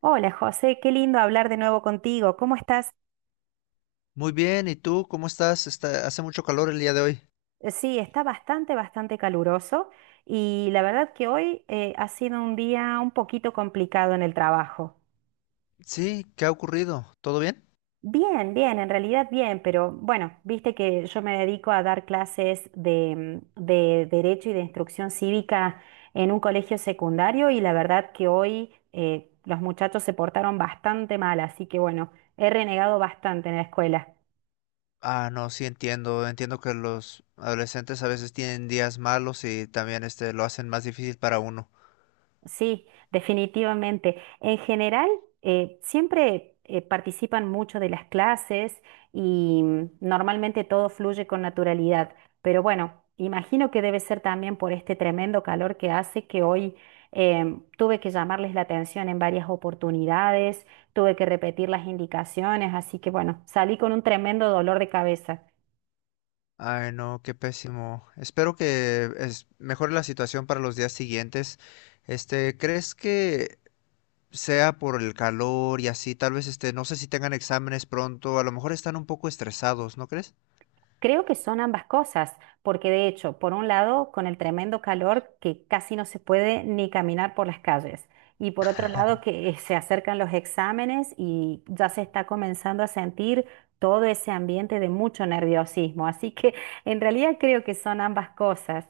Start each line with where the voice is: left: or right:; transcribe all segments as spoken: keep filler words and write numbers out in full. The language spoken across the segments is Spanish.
right: Hola José, qué lindo hablar de nuevo contigo. ¿Cómo estás?
left: Muy bien, ¿y tú cómo estás? Está, hace mucho calor el día de hoy.
right: Eh, Sí, está bastante, bastante caluroso y la verdad que hoy eh, ha sido un día un poquito complicado en el trabajo.
left: Sí, ¿qué ha ocurrido? ¿Todo bien?
right: Bien, bien, en realidad bien, pero bueno, viste que yo me dedico a dar clases de, mm, de Derecho y de Instrucción Cívica en un colegio secundario y la verdad que hoy eh, los muchachos se portaron bastante mal, así que bueno, he renegado bastante en la escuela.
left: Ah, no, sí entiendo. Entiendo que los adolescentes a veces tienen días malos y también este lo hacen más difícil para uno.
right: Sí, definitivamente. En general, eh, siempre eh, participan mucho de las clases y mm, normalmente todo fluye con naturalidad. Pero bueno, imagino que debe ser también por este tremendo calor que hace que hoy em, tuve que llamarles la atención en varias oportunidades, tuve que repetir las indicaciones, así que bueno, salí con un tremendo dolor de cabeza.
left: Ay, no, qué pésimo. Espero que es, mejore la situación para los días siguientes. Este, ¿crees que sea por el calor y así? Tal vez este, no sé si tengan exámenes pronto, a lo mejor están un poco estresados, ¿no crees?
right: Creo que son ambas cosas, porque de hecho, por un lado, con el tremendo calor que casi no se puede ni caminar por las calles, y por otro lado, que se acercan los exámenes y ya se está comenzando a sentir todo ese ambiente de mucho nerviosismo. Así que en realidad creo que son ambas cosas.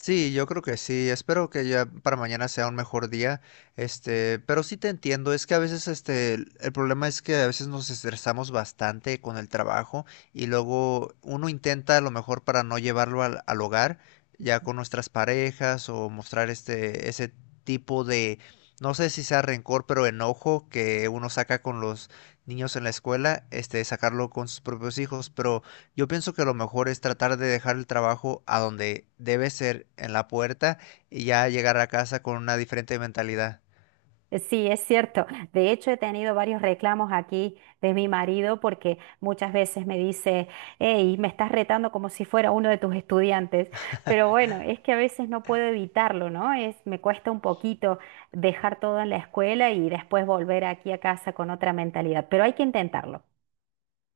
left: Sí, yo creo que sí. Espero que ya para mañana sea un mejor día. Este, pero sí te entiendo. Es que a veces, este, el el problema es que a veces nos estresamos bastante con el trabajo y luego uno intenta a lo mejor para no llevarlo al, al hogar, ya con nuestras parejas o mostrar este, ese tipo de, no sé si sea rencor, pero enojo que uno saca con los niños en la escuela, este, sacarlo con sus propios hijos, pero yo pienso que lo mejor es tratar de dejar el trabajo a donde debe ser, en la puerta, y ya llegar a casa con una diferente mentalidad.
right: Sí, es cierto. De hecho, he tenido varios reclamos aquí de mi marido porque muchas veces me dice, hey, me estás retando como si fuera uno de tus estudiantes. Pero bueno, es que a veces no puedo evitarlo, ¿no? Es, me cuesta un poquito dejar todo en la escuela y después volver aquí a casa con otra mentalidad, pero hay que intentarlo.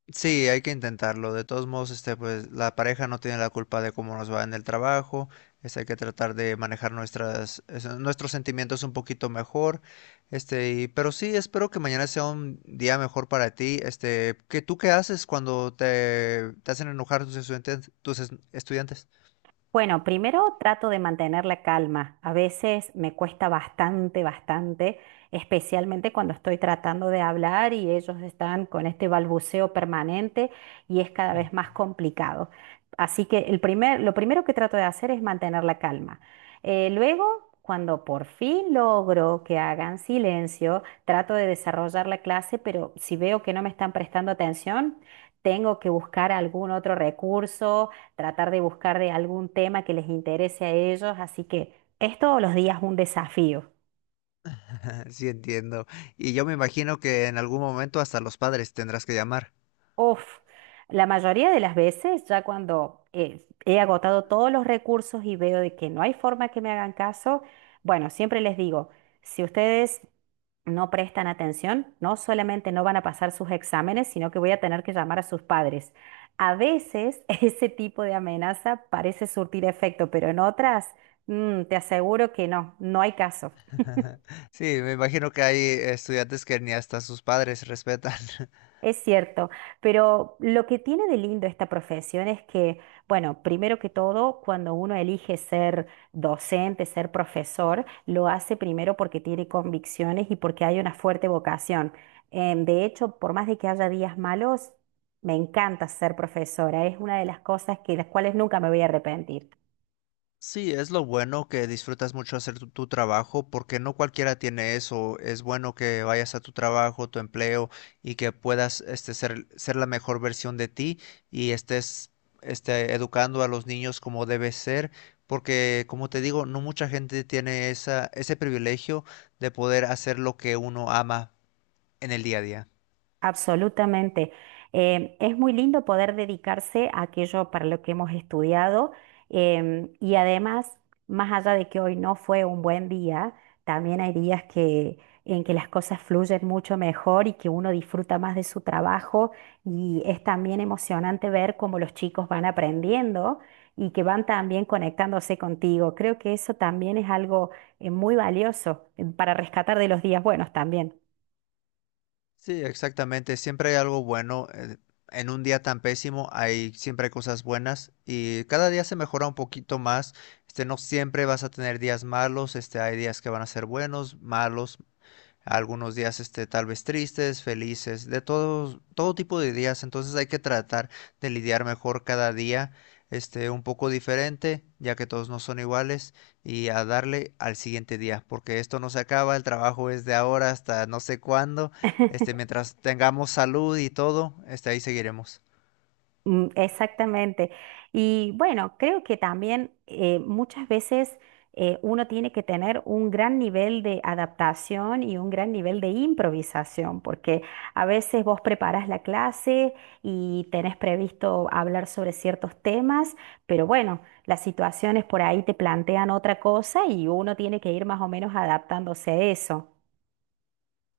left: Sí, hay que intentarlo. De todos modos, este, pues la pareja no tiene la culpa de cómo nos va en el trabajo. Este, hay que tratar de manejar nuestras, es- nuestros sentimientos un poquito mejor. Este, y- pero sí, espero que mañana sea un día mejor para ti. Este, ¿qué tú qué haces cuando te, te hacen enojar tus estudiantes, tus es- estudiantes?
right: Bueno, primero trato de mantener la calma. A veces me cuesta bastante, bastante, especialmente cuando estoy tratando de hablar y ellos están con este balbuceo permanente y es cada vez más complicado. Así que el primer, lo primero que trato de hacer es mantener la calma. Eh, luego, cuando por fin logro que hagan silencio, trato de desarrollar la clase, pero si veo que no me están prestando atención, tengo que buscar algún otro recurso tratar de buscar de algún tema que les interese a ellos, así que es todos los días un desafío.
left: Sí, entiendo. Y yo me imagino que en algún momento hasta los padres tendrás que llamar.
right: Uf, la mayoría de las veces ya cuando eh, he agotado todos los recursos y veo de que no hay forma que me hagan caso, bueno, siempre les digo, si ustedes no prestan atención, no solamente no van a pasar sus exámenes, sino que voy a tener que llamar a sus padres. A veces ese tipo de amenaza parece surtir efecto, pero en otras, mm, te aseguro que no, no hay caso.
left: Sí, me imagino que hay estudiantes que ni hasta sus padres respetan.
right: Es cierto, pero lo que tiene de lindo esta profesión es que, bueno, primero que todo, cuando uno elige ser docente, ser profesor, lo hace primero porque tiene convicciones y porque hay una fuerte vocación. Em, de hecho, por más de que haya días malos, me encanta ser profesora. Es una de las cosas que las cuales nunca me voy a arrepentir.
left: Sí, es lo bueno que disfrutas mucho hacer tu, tu trabajo, porque no cualquiera tiene eso. Es bueno que vayas a tu trabajo, tu empleo, y que puedas este, ser, ser la mejor versión de ti y estés este, educando a los niños como debe ser, porque como te digo, no mucha gente tiene esa, ese privilegio de poder hacer lo que uno ama en el día a día.
right: Absolutamente. Eh, es muy lindo poder dedicarse a aquello para lo que hemos estudiado em, y además, más allá de que hoy no fue un buen día, también hay días que, en que las cosas fluyen mucho mejor y que uno disfruta más de su trabajo y es también emocionante ver cómo los chicos van aprendiendo y que van también conectándose contigo. Creo que eso también es algo eh, muy valioso eh, para rescatar de los días buenos también.
left: Sí, exactamente. Siempre hay algo bueno. eh, En un día tan pésimo hay siempre hay cosas buenas y cada día se mejora un poquito más. Este, no siempre vas a tener días malos. Este, hay días que van a ser buenos, malos, algunos días este, tal vez tristes, felices, de todo, todo tipo de días. Entonces hay que tratar de lidiar mejor cada día, este, un poco diferente, ya que todos no son iguales, y a darle al siguiente día, porque esto no se acaba, el trabajo es de ahora hasta no sé cuándo, este, mientras tengamos salud y todo, este, ahí seguiremos.
right: Mm, exactamente. Y bueno, creo que también eh, muchas veces eh, uno tiene que tener un gran nivel de adaptación y un gran nivel de improvisación, porque a veces vos preparas la clase y tenés previsto hablar sobre ciertos temas, pero bueno, las situaciones por ahí te plantean otra cosa y uno tiene que ir más o menos adaptándose a eso.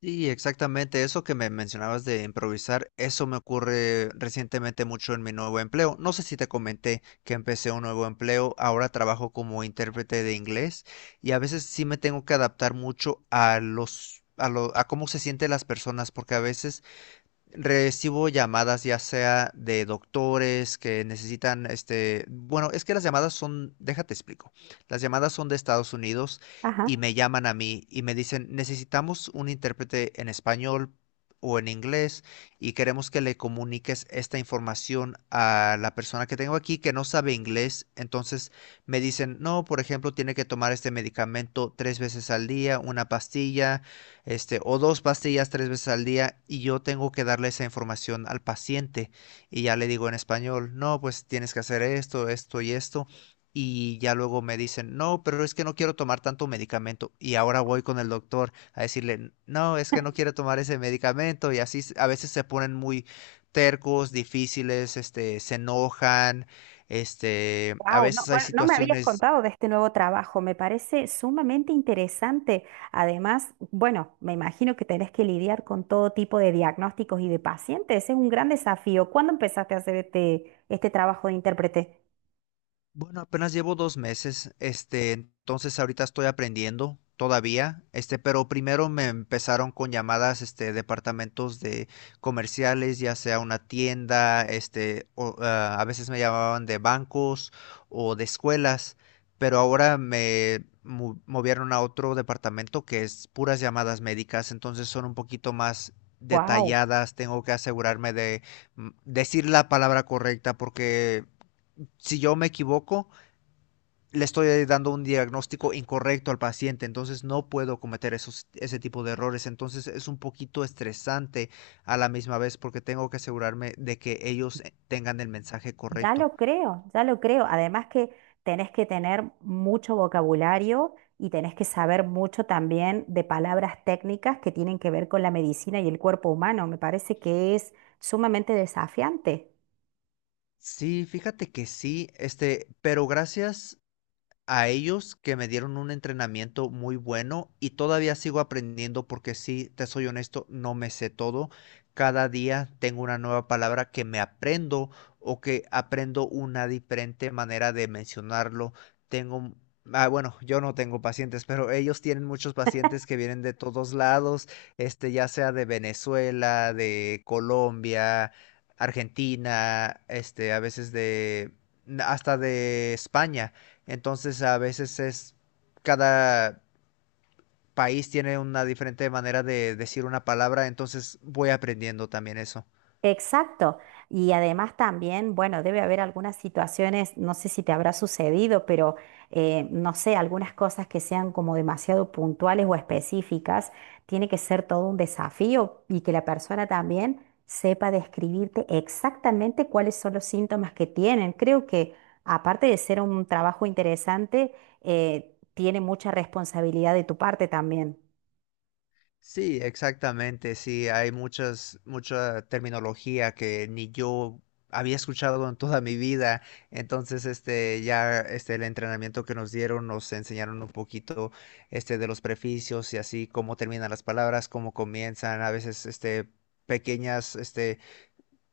left: Sí, exactamente. Eso que me mencionabas de improvisar, eso me ocurre recientemente mucho en mi nuevo empleo. No sé si te comenté que empecé un nuevo empleo. Ahora trabajo como intérprete de inglés y a veces sí me tengo que adaptar mucho a los, a lo, a cómo se sienten las personas, porque a veces recibo llamadas ya sea de doctores que necesitan, este, bueno, es que las llamadas son, déjate explico, las llamadas son de Estados Unidos y
right: Ajá.
left: me llaman a mí y me dicen, necesitamos un intérprete en español o en inglés y queremos que le comuniques esta información a la persona que tengo aquí que no sabe inglés. Entonces me dicen, no, por ejemplo, tiene que tomar este medicamento tres veces al día, una pastilla, este, o dos pastillas tres veces al día, y yo tengo que darle esa información al paciente y ya le digo en español, no, pues tienes que hacer esto, esto y esto. Y ya luego me dicen, no, pero es que no quiero tomar tanto medicamento. Y ahora voy con el doctor a decirle, no, es que no quiero tomar ese medicamento. Y así a veces se ponen muy tercos, difíciles, este, se enojan, este, a
right: Wow, no,
left: veces hay
right: bueno, no me habías
left: situaciones.
right: contado de este nuevo trabajo, me parece sumamente interesante. Además, bueno, me imagino que tenés que lidiar con todo tipo de diagnósticos y de pacientes, es un gran desafío. ¿Cuándo empezaste a hacer este, este trabajo de intérprete?
left: Bueno, apenas llevo dos meses, este, entonces ahorita estoy aprendiendo todavía, este, pero primero me empezaron con llamadas, este, departamentos de comerciales, ya sea una tienda, este, o, ah, a veces me llamaban de bancos o de escuelas, pero ahora me mu- movieron a otro departamento que es puras llamadas médicas, entonces son un poquito más
right: Wow,
left: detalladas, tengo que asegurarme de mm, decir la palabra correcta porque si yo me equivoco, le estoy dando un diagnóstico incorrecto al paciente, entonces no puedo cometer esos, ese tipo de errores. Entonces es un poquito estresante a la misma vez porque tengo que asegurarme de que ellos eh, tengan el mensaje
right: ya
left: correcto.
right: lo creo, ya lo creo. Además que tenés que tener mucho vocabulario y tenés que saber mucho también de palabras técnicas que tienen que ver con la medicina y el cuerpo humano. Me parece que es sumamente desafiante.
left: Sí, fíjate que sí, este, pero gracias a ellos que me dieron un entrenamiento muy bueno y todavía sigo aprendiendo porque sí, te soy honesto, no me sé todo. Cada día tengo una nueva palabra que me aprendo o que aprendo una diferente manera de mencionarlo. Tengo, ah, bueno, yo no tengo pacientes, pero ellos tienen muchos pacientes que vienen de todos lados, este, ya sea de Venezuela, de Colombia, Argentina, este, a veces de hasta de España. Entonces a veces es, cada país tiene una diferente manera de decir una palabra, entonces voy aprendiendo también eso.
right: Exacto. Y además también, bueno, debe haber algunas situaciones, no sé si te habrá sucedido, pero eh, no sé, algunas cosas que sean como demasiado puntuales o específicas, tiene que ser todo un desafío y que la persona también sepa describirte exactamente cuáles son los síntomas que tienen. Creo que aparte de ser un trabajo interesante, eh, tiene mucha responsabilidad de tu parte también.
left: Sí, exactamente, sí, hay muchas, mucha terminología que ni yo había escuchado en toda mi vida. Entonces, este, ya, este, el entrenamiento que nos dieron nos enseñaron un poquito, este, de los preficios y así, cómo terminan las palabras, cómo comienzan, a veces, este, pequeñas, este,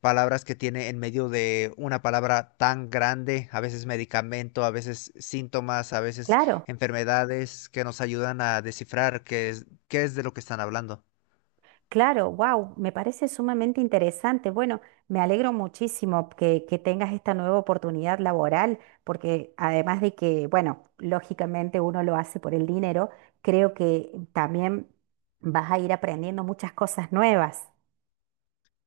left: palabras que tiene en medio de una palabra tan grande, a veces medicamento, a veces síntomas, a veces
right: Claro.
left: enfermedades que nos ayudan a descifrar qué es, qué es de lo que están hablando.
right: Claro, wow, me parece sumamente interesante. Bueno, me alegro muchísimo que, que tengas esta nueva oportunidad laboral, porque además de que, bueno, lógicamente uno lo hace por el dinero, creo que también vas a ir aprendiendo muchas cosas nuevas.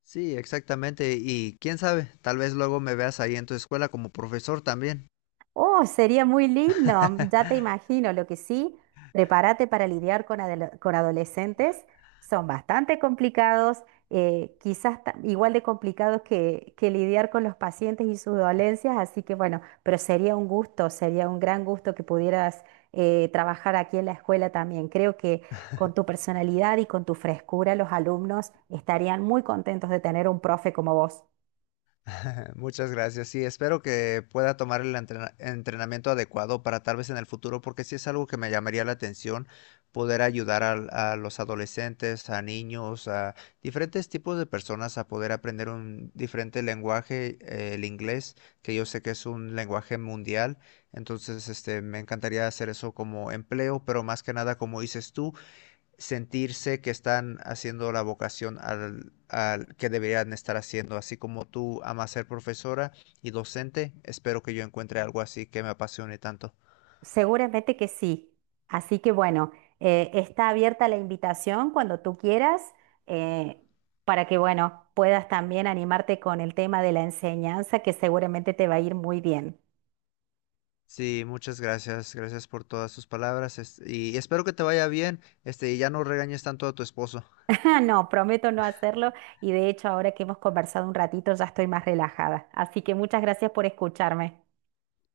left: Sí, exactamente. Y quién sabe, tal vez luego me veas ahí en tu escuela como profesor también.
right: Oh, sería muy lindo, ya te imagino. Lo que sí, prepárate para lidiar con, adole- con adolescentes. Son bastante complicados, eh, quizás ta- igual de complicados que, que lidiar con los pacientes y sus dolencias. Así que bueno, pero sería un gusto, sería un gran gusto que pudieras eh, trabajar aquí en la escuela también. Creo que con tu personalidad y con tu frescura, los alumnos estarían muy contentos de tener un profe como vos.
left: Muchas gracias. Sí, espero que pueda tomar el entrena- entrenamiento adecuado para tal vez en el futuro, porque sí es algo que me llamaría la atención, poder ayudar al- a, los adolescentes, a niños, a diferentes tipos de personas a poder aprender un diferente lenguaje, eh, el inglés, que yo sé que es un lenguaje mundial. Entonces, este, me encantaría hacer eso como empleo, pero más que nada, como dices tú, sentirse que están haciendo la vocación al, al que deberían estar haciendo. Así como tú amas ser profesora y docente, espero que yo encuentre algo así que me apasione tanto.
right: Seguramente que sí. Así que bueno, eh, está abierta la invitación cuando tú quieras, eh, para que bueno, puedas también animarte con el tema de la enseñanza, que seguramente te va a ir muy bien.
left: Sí, muchas gracias, gracias por todas sus palabras es- y espero que te vaya bien, este, y ya no regañes tanto a tu esposo.
right: Ah, no, prometo no hacerlo y de hecho ahora que hemos conversado un ratito ya estoy más relajada. Así que muchas gracias por escucharme.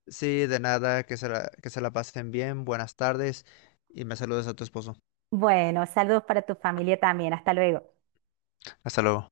left: Sí, de nada, que se la, que se la pasen bien, buenas tardes y me saludes a tu esposo.
right: Bueno, saludos para tu familia también. Hasta luego.
left: Hasta luego.